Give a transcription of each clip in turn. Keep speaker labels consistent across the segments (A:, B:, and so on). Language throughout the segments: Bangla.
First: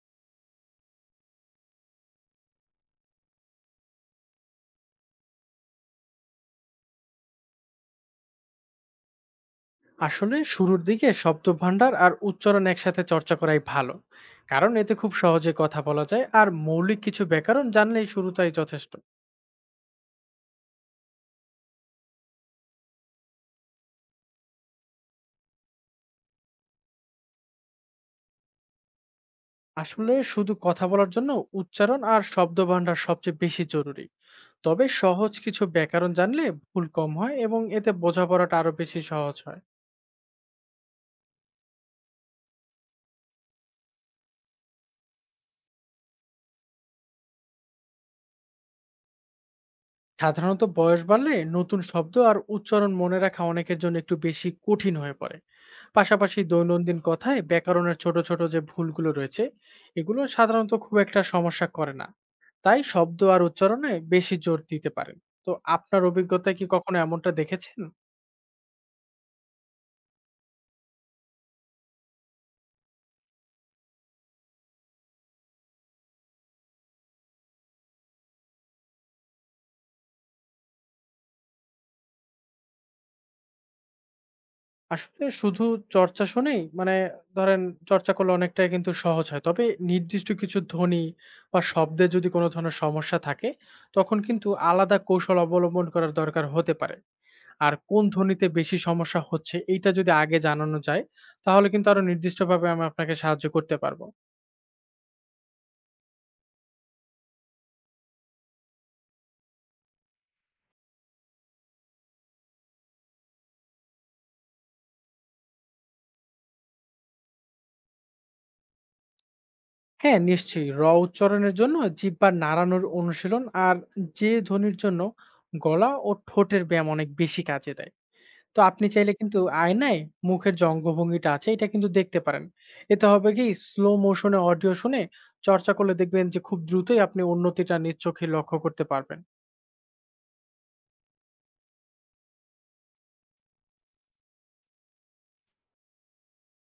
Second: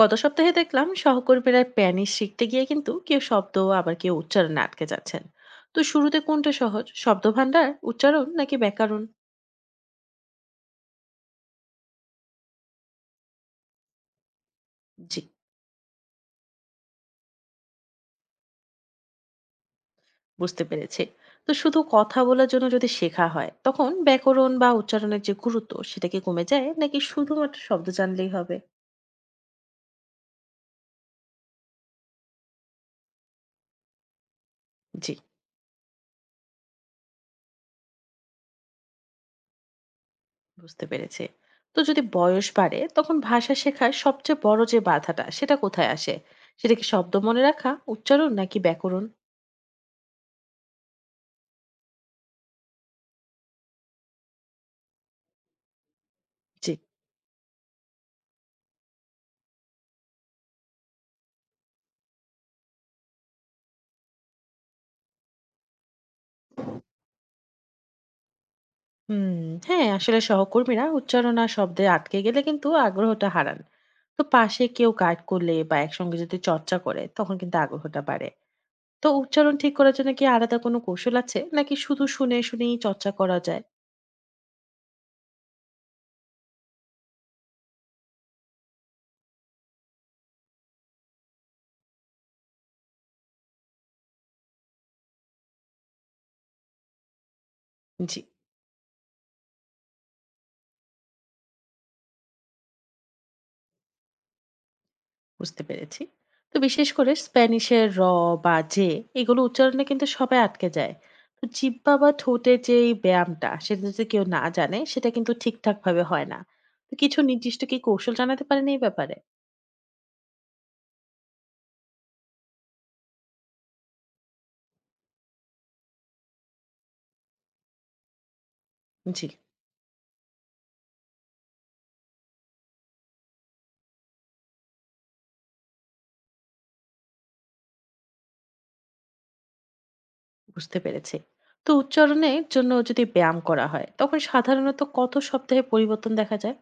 A: গত সপ্তাহে দেখলাম সহকর্মীরা স্প্যানিশ শিখতে গিয়ে কিন্তু কেউ শব্দ আবার কেউ উচ্চারণে আটকে যাচ্ছেন। তো শুরুতে কোনটা সহজ, শব্দ ভান্ডার, উচ্চারণ নাকি ব্যাকরণ?
B: আসলে শুরুর দিকে শব্দভাণ্ডার আর উচ্চারণ একসাথে চর্চা করাই ভালো। কারণ এতে খুব
A: জি,
B: সহজে কথা বলা যায় আর মৌলিক কিছু ব্যাকরণ জানলেই শুরুটাই যথেষ্ট।
A: বুঝতে পেরেছি। তো শুধু কথা বলার জন্য যদি শেখা হয়, তখন ব্যাকরণ বা উচ্চারণের যে গুরুত্ব সেটা কি কমে যায় নাকি শুধুমাত্র শব্দ জানলেই হবে?
B: আসলে শুধু কথা বলার জন্য উচ্চারণ আর শব্দভাণ্ডার সবচেয়ে বেশি জরুরি। তবে
A: জি,
B: সহজ কিছু ব্যাকরণ জানলে ভুল কম হয় এবং এতে বোঝাপড়াটা আরো বেশি সহজ হয়।
A: বুঝতে পেরেছি। তো যদি বয়স বাড়ে, তখন ভাষা শেখার সবচেয়ে বড় যে বাধাটা সেটা কোথায় আসে? সেটা কি শব্দ মনে রাখা, উচ্চারণ নাকি ব্যাকরণ?
B: সাধারণত বয়স বাড়লে নতুন শব্দ আর উচ্চারণ মনে রাখা অনেকের জন্য একটু বেশি কঠিন হয়ে পড়ে। পাশাপাশি
A: জি।
B: দৈনন্দিন কথায় ব্যাকরণের ছোট ছোট যে ভুলগুলো রয়েছে, এগুলো সাধারণত খুব একটা সমস্যা করে না। তাই শব্দ আর উচ্চারণে বেশি জোর দিতে পারেন। তো আপনার অভিজ্ঞতায় কি কখনো এমনটা দেখেছেন?
A: হুম, হ্যাঁ, আসলে সহকর্মীরা উচ্চারণ আর শব্দে আটকে গেলে কিন্তু আগ্রহটা হারান। তো পাশে কেউ গাইড করলে বা একসঙ্গে যদি চর্চা করে, তখন কিন্তু আগ্রহটা বাড়ে। তো উচ্চারণ ঠিক করার জন্য কি আলাদা কোনো কৌশল আছে নাকি শুধু শুনে শুনেই চর্চা করা যায়?
B: আসলে শুধু চর্চা শুনেই ধরেন চর্চা করলে অনেকটাই কিন্তু সহজ হয়। তবে নির্দিষ্ট কিছু ধ্বনি বা শব্দে যদি কোনো ধরনের সমস্যা থাকে, তখন কিন্তু আলাদা কৌশল অবলম্বন করার দরকার হতে পারে। আর কোন
A: জি,
B: ধ্বনিতে বেশি সমস্যা হচ্ছে এইটা যদি আগে জানানো যায়, তাহলে কিন্তু আরো নির্দিষ্টভাবে আমি আপনাকে সাহায্য করতে পারবো।
A: বুঝতে পেরেছি। তো বিশেষ করে স্প্যানিশের র বা জে, এগুলো উচ্চারণে কিন্তু সবাই আটকে যায়। তো জিহ্বা বা ঠোঁটের যে এই ব্যায়ামটা সেটা যদি কেউ না জানে, সেটা কিন্তু ঠিকঠাক ভাবে হয় না। তো কিছু নির্দিষ্ট কি কৌশল জানাতে পারেন এই ব্যাপারে?
B: হ্যাঁ, নিশ্চয়ই। র উচ্চারণের জন্য জিহ্বা নাড়ানোর অনুশীলন আর যে ধ্বনির জন্য গলা ও ঠোঁটের ব্যায়াম অনেক বেশি কাজে দেয়। তো আপনি চাইলে
A: জি,
B: কিন্তু আয়নায় মুখের যে অঙ্গভঙ্গিটা আছে এটা কিন্তু দেখতে পারেন। এতে হবে কি, স্লো মোশনে অডিও শুনে চর্চা করলে দেখবেন যে খুব দ্রুতই আপনি উন্নতিটা নিজ চোখে লক্ষ্য করতে পারবেন।
A: বুঝতে পেরেছি। তো উচ্চারণের জন্য যদি ব্যায়াম করা হয়, তখন সাধারণত কত সপ্তাহে পরিবর্তন দেখা যায়?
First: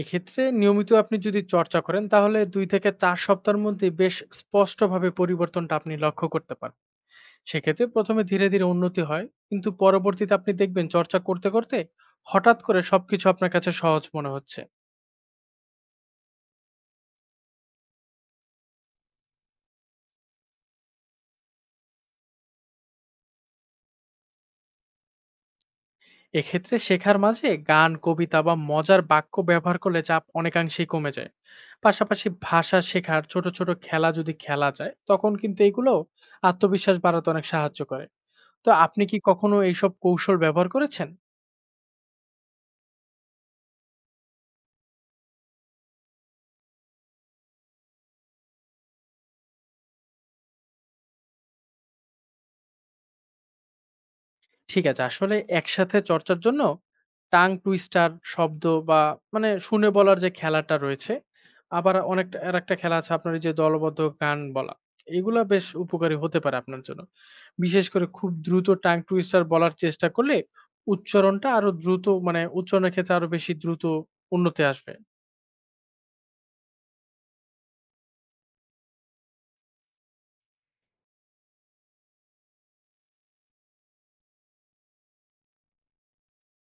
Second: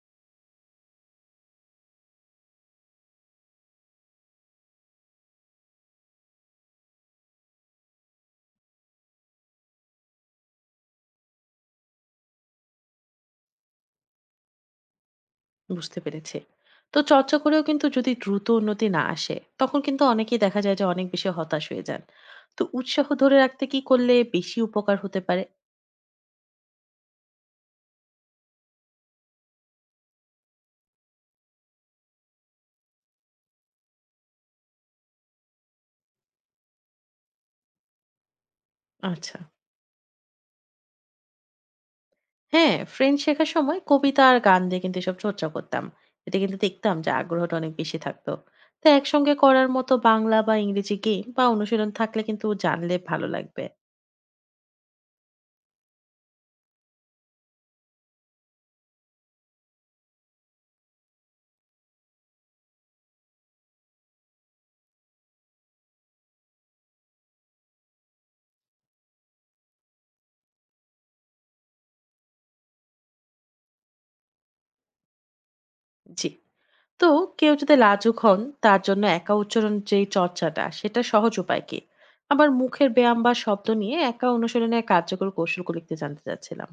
B: এক্ষেত্রে নিয়মিত আপনি যদি চর্চা করেন তাহলে ২ থেকে ৪ সপ্তাহের মধ্যে বেশ স্পষ্টভাবে পরিবর্তনটা আপনি লক্ষ্য করতে পারেন। সেক্ষেত্রে ১ম এ ধীরে ধীরে উন্নতি হয়। কিন্তু পরবর্তীতে আপনি দেখবেন চর্চা করতে করতে হঠাৎ করে সবকিছু আপনার কাছে সহজ মনে হচ্ছে।
A: বুঝতে পেরেছি। তো চর্চা করেও কিন্তু যদি দ্রুত উন্নতি না আসে, তখন কিন্তু অনেকেই দেখা যায় যে অনেক বেশি হতাশ হয়ে যান। তো উৎসাহ ধরে রাখতে কি করলে বেশি উপকার হতে পারে?
B: এক্ষেত্রে শেখার মাঝে গান, কবিতা বা মজার বাক্য ব্যবহার করলে চাপ অনেকাংশেই কমে যায়। পাশাপাশি ভাষা শেখার ছোট ছোট খেলা যদি খেলা যায় তখন কিন্তু এগুলো আত্মবিশ্বাস বাড়াতে অনেক সাহায্য করে। তো আপনি কি
A: আচ্ছা,
B: কখনো এইসব কৌশল ব্যবহার করেছেন?
A: হ্যাঁ, ফ্রেঞ্চ শেখার সময় কবিতা আর গান দিয়ে কিন্তু এসব চর্চা করতাম। এতে কিন্তু দেখতাম যে আগ্রহটা অনেক বেশি থাকতো। তো একসঙ্গে করার মতো বাংলা বা ইংরেজি গেম বা অনুশীলন থাকলে কিন্তু জানলে ভালো লাগবে।
B: ঠিক আছে। আসলে একসাথে চর্চার জন্য টাং টুইস্টার শব্দ বা শুনে বলার যে খেলাটা রয়েছে, আবার অনেকটা আরেকটা খেলা আছে আপনার, এই যে দলবদ্ধ গান বলা। এগুলা বেশ উপকারী হতে পারে আপনার জন্য। বিশেষ করে খুব দ্রুত টাং টুইস্টার বলার চেষ্টা করলে উচ্চারণটা আরো দ্রুত উচ্চারণের ক্ষেত্রে আরো বেশি দ্রুত উন্নতি আসবে।
A: জি। তো কেউ যদি লাজুক হন, তার জন্য একা উচ্চারণ যেই চর্চাটা সেটা সহজ উপায় কি? আবার মুখের ব্যায়াম বা শব্দ নিয়ে একা অনুশীলনের কার্যকর কৌশলগুলো একটু জানতে চাচ্ছিলাম।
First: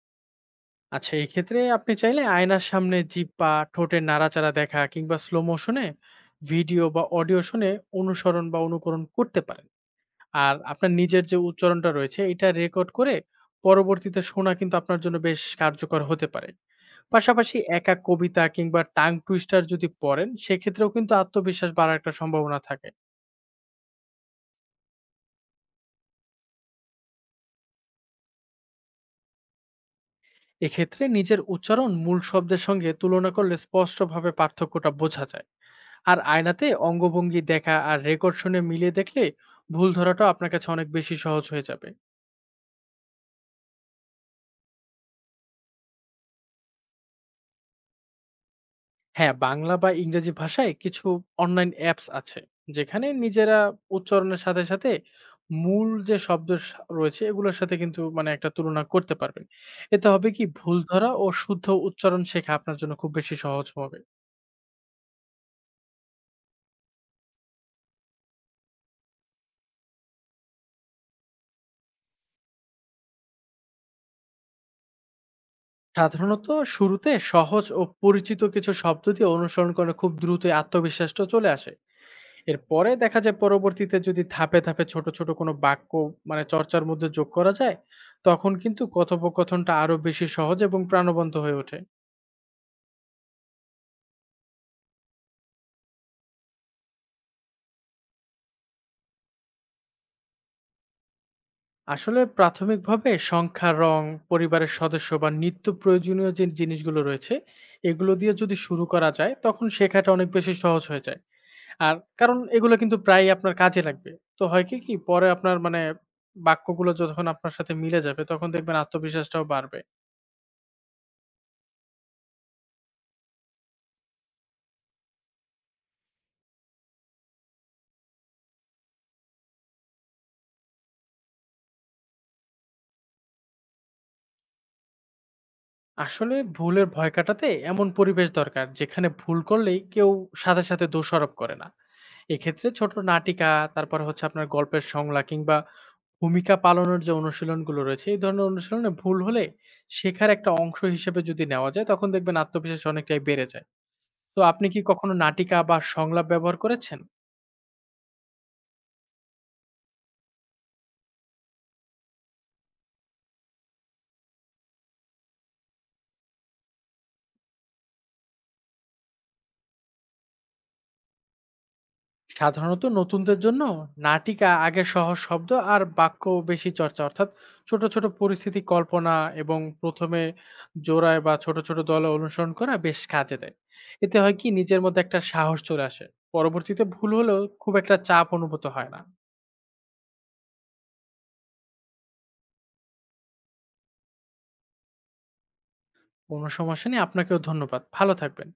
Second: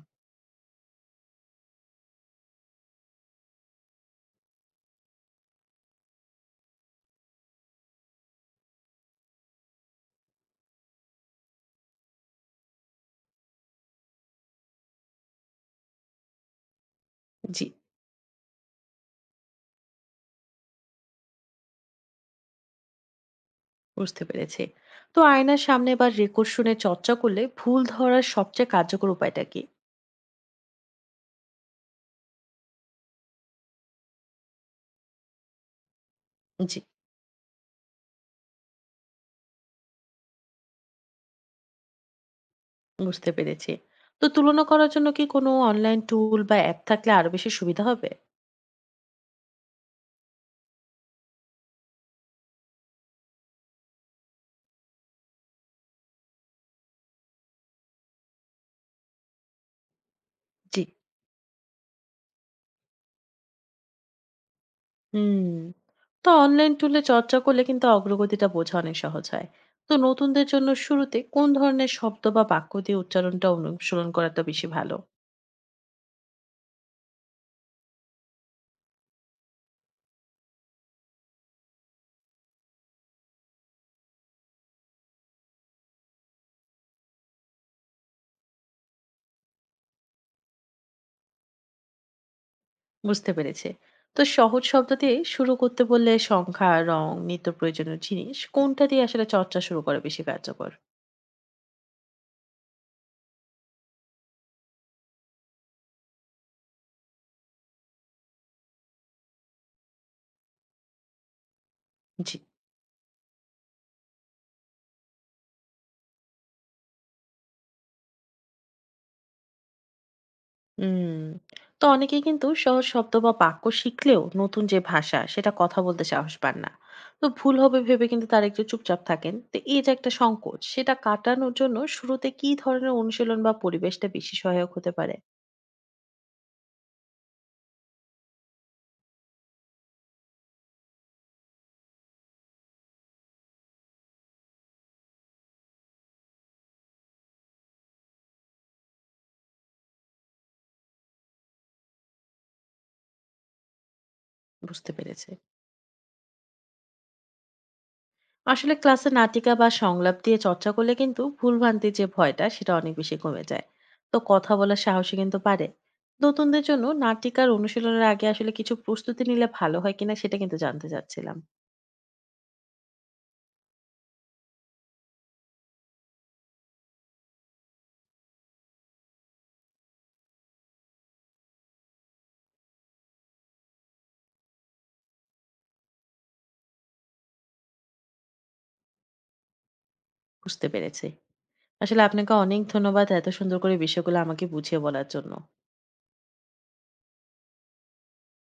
B: আচ্ছা, এক্ষেত্রে আপনি চাইলে আয়নার সামনে জিহ্বা, ঠোঁটের নাড়াচাড়া দেখা কিংবা স্লো মোশন এ ভিডিও বা অডিও শুনে অনুসরণ বা অনুকরণ করতে পারেন। আর আপনার নিজের যে উচ্চারণটা রয়েছে, এটা রেকর্ড করে পরবর্তীতে শোনা কিন্তু আপনার জন্য বেশ কার্যকর হতে পারে। পাশাপাশি
A: জি,
B: একা কবিতা কিংবা টাং টুইস্টার যদি পড়েন, সেক্ষেত্রেও কিন্তু আত্মবিশ্বাস বাড়ার একটা সম্ভাবনা থাকে।
A: বুঝতে পেরেছি। তো আয়নার সামনে বা রেকর্ড শুনে চর্চা করলে ভুল ধরার সবচেয়ে কার্যকর উপায়টা কি?
B: এক্ষেত্রে নিজের উচ্চারণ মূল শব্দের সঙ্গে তুলনা করলে স্পষ্টভাবে পার্থক্যটা বোঝা যায়। আর আয়নাতে
A: জি,
B: অঙ্গভঙ্গি দেখা আর রেকর্ড শুনে মিলিয়ে দেখলে ভুল ধরাটাও আপনার কাছে অনেক বেশি সহজ হয়ে যাবে।
A: বুঝতে পেরেছি। তো তুলনা করার জন্য কি কোনো অনলাইন টুল বা অ্যাপ থাকলে আরো বেশি সুবিধা হবে?
B: হ্যাঁ, বাংলা বা ইংরেজি ভাষায় কিছু অনলাইন অ্যাপস আছে। যেখানে নিজেরা উচ্চারণের সাথে সাথে মূল যে শব্দ সা রয়েছে এগুলোর সাথে কিন্তু একটা তুলনা করতে পারবেন। এতে হবে কি, ভুল
A: জি,
B: ধরা ও শুদ্ধ উচ্চারণ শেখা আপনার জন্য খুব বেশি সহজ হবে।
A: হুম, তো অনলাইন টুলে চর্চা করলে কিন্তু অগ্রগতিটা বোঝা অনেক সহজ হয়। তো নতুনদের জন্য শুরুতে কোন ধরনের শব্দ বা বাক্য দিয়ে উচ্চারণটা অনুসরণ করাটা বেশি ভালো?
B: সাধারণত শুরুতে সহজ ও পরিচিত কিছু শব্দ দিয়ে অনুসরণ করা খুব দ্রুতই আত্মবিশ্বাসটা চলে আসে। এরপরে দেখা যায় পরবর্তীতে যদি ধাপে ধাপে ছোট ছোট কোনো বাক্য চর্চার মধ্যে যোগ করা যায়, তখন কিন্তু কথোপকথনটা আরো বেশি সহজ এবং প্রাণবন্ত হয়ে ওঠে।
A: বুঝতে পেরেছে। তো সহজ শব্দ দিয়ে শুরু করতে বললে সংখ্যা, রং, নিত্য প্রয়োজনীয় জিনিস কোনটা দিয়ে আসলে চর্চা শুরু করা বেশি কার্যকর?
B: আসলে প্রাথমিকভাবে সংখ্যা, রং, পরিবারের সদস্য বা নিত্য প্রয়োজনীয় যে জিনিসগুলো রয়েছে, এগুলো দিয়ে যদি শুরু করা যায়, তখন শেখাটা অনেক বেশি সহজ হয়ে যায়। আর
A: জি।
B: কারণ এগুলো কিন্তু প্রায়ই আপনার কাজে লাগবে। তো হয় কি, কি পরে আপনার বাক্যগুলো যখন আপনার সাথে মিলে যাবে, তখন দেখবেন আত্মবিশ্বাসটাও বাড়বে।
A: হুম। তো অনেকেই কিন্তু সহজ শব্দ বা বাক্য শিখলেও নতুন যে ভাষা সেটা কথা বলতে সাহস পান না। তো ভুল হবে ভেবে কিন্তু তারা একটু চুপচাপ থাকেন। তো এই যে একটা সংকোচ সেটা কাটানোর জন্য শুরুতে কি ধরনের অনুশীলন বা পরিবেশটা বেশি সহায়ক হতে পারে?
B: আসলে ভুলের ভয় কাটাতে এমন পরিবেশ দরকার যেখানে ভুল করলেই কেউ সাথে সাথে দোষারোপ করে না। এক্ষেত্রে ছোট নাটিকা, তারপর হচ্ছে আপনার গল্পের সংলা কিংবা ভূমিকা পালনের যে অনুশীলনগুলো রয়েছে, এই ধরনের অনুশীলনে ভুল হলে শেখার একটা অংশ হিসেবে যদি নেওয়া যায় তখন দেখবেন আত্মবিশ্বাস অনেকটাই বেড়ে যায়। তো আপনি কি
A: বুঝতে
B: কখনো
A: পেরেছি।
B: নাটিকা বা সংলাপ ব্যবহার করেছেন?
A: আসলে ক্লাসে নাটিকা বা সংলাপ দিয়ে চর্চা করলে কিন্তু ভুলভ্রান্তির যে ভয়টা সেটা অনেক বেশি কমে যায়। তো কথা বলার সাহসী কিন্তু পারে। নতুনদের জন্য নাটিকার অনুশীলনের আগে আসলে কিছু প্রস্তুতি নিলে ভালো হয় কিনা সেটা কিন্তু জানতে চাচ্ছিলাম।
B: সাধারণত নতুনদের জন্য নাটিকা আগে সহজ শব্দ আর বাক্য বেশি চর্চা, অর্থাৎ ছোট ছোট পরিস্থিতি কল্পনা এবং প্রথমে জোড়ায় বা ছোট ছোট দলে অনুসরণ করা বেশ কাজে দেয়। এতে হয় কি, নিজের মধ্যে একটা সাহস চলে আসে। পরবর্তীতে ভুল হলেও খুব একটা চাপ অনুভূত হয় না।
A: বুঝতে পেরেছি। আসলে আপনাকে অনেক ধন্যবাদ এত সুন্দর করে বিষয়গুলো আমাকে বুঝিয়ে বলার জন্য।
B: কোনো সমস্যা নেই, আপনাকেও ধন্যবাদ। ভালো থাকবেন।